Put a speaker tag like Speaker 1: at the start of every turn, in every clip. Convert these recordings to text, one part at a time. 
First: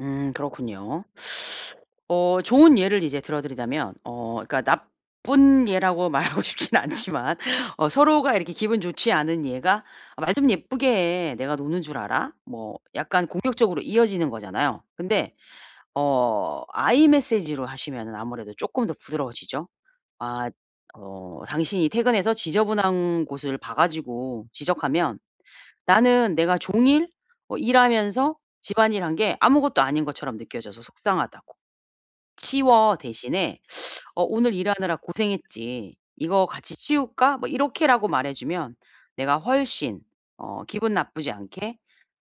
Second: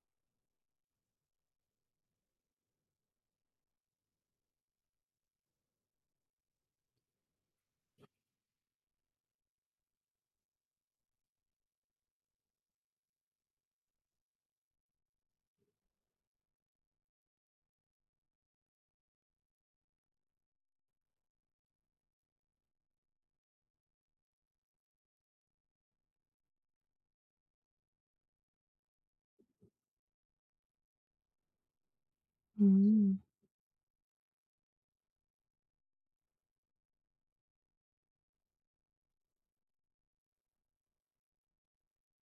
Speaker 1: 음 그렇군요. 어 좋은 예를 이제 들어드리자면 어 그니까 나쁜 예라고 말하고 싶진 않지만 어 서로가 이렇게 기분 좋지 않은 예가 "아 말 좀 예쁘게 해. 내가 노는 줄 알아?" 뭐 약간 공격적으로 이어지는 거잖아요. 근데 어 I Message로 하시면은 아무래도 조금 더 부드러워지죠. 아 어 "당신이 퇴근해서 지저분한 곳을 봐 가지고 지적하면 나는 내가 종일 어 일하면서 집안일한 게 아무것도 아닌 것처럼 느껴져서 속상하다."고. "'치워.'
Speaker 2: 음.
Speaker 1: 대신에 '어 오늘 일하느라 고생했지. 이거 같이 치울까?' 뭐 이렇게라고 말해주면 내가 훨씬 어 기분 나쁘지 않게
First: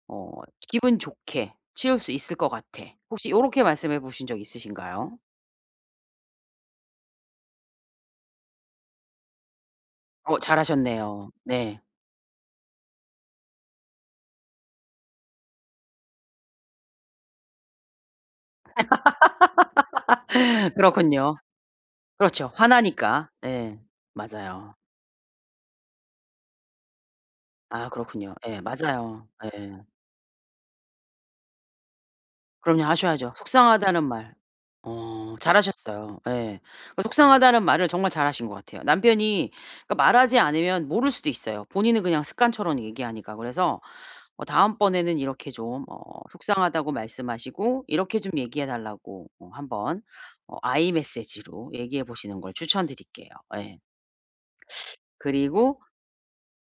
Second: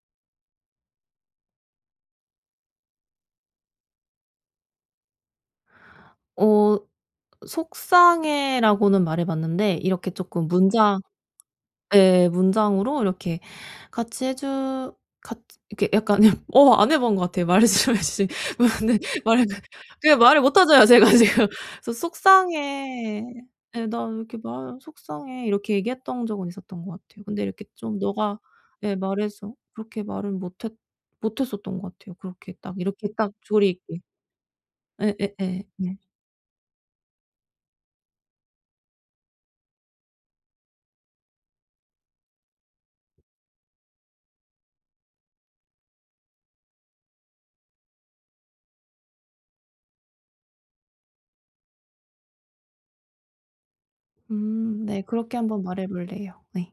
Speaker 1: 어 기분 좋게 치울 수 있을 것 같아." 혹시 요렇게 말씀해 보신 적 있으신가요?
Speaker 2: 어 "속상해."라고는 말해봤는데 이렇게
Speaker 1: 어
Speaker 2: 조금
Speaker 1: 잘
Speaker 2: 문장
Speaker 1: 하셨네요. 네.
Speaker 2: 예. 문장으로 이렇게 같이 해주 같 이렇게 약간 어 안 해본 것 같아요. 말씀해주신 것이 어 네. 말하는 건. 그게 말을 못하잖아요. 제가
Speaker 1: 그렇군요.
Speaker 2: 지금. "소
Speaker 1: 그렇죠.
Speaker 2: 속상해."
Speaker 1: 화나니까. 예.
Speaker 2: 예. "나 왜 이렇게 말
Speaker 1: 맞아요.
Speaker 2: 속상해." 이렇게 얘기했던 적은 있었던 것 같아요. 근데 이렇게
Speaker 1: 아
Speaker 2: 좀
Speaker 1: 그렇군요.
Speaker 2: 네가
Speaker 1: 예.
Speaker 2: 예.
Speaker 1: 맞아요.
Speaker 2: 말해서
Speaker 1: 예.
Speaker 2: 그렇게 말을 못했 못했었던 것 같아요. 그렇게 딱
Speaker 1: 그럼요.
Speaker 2: 이렇게
Speaker 1: 하셔야죠.
Speaker 2: 딱 조리있게.
Speaker 1: 속상하다는 말 어
Speaker 2: 예예예. 네.
Speaker 1: 잘하셨어요. 예. 그 속상하다는 말을 정말 잘 하신 것 같아요. 남편이 그러니까 말하지 않으면 모를 수도 있어요. 본인은 그냥 습관처럼 얘기하니까. 그래서 어 다음번에는 이렇게 좀 어 속상하다고 말씀하시고 이렇게 좀 얘기해 달라고 어 한번 어 I Message로 얘기해보시는 걸 추천드릴게요. 예.
Speaker 2: 음 네. 그렇게 한번
Speaker 1: 그리고
Speaker 2: 말해볼래요. 네.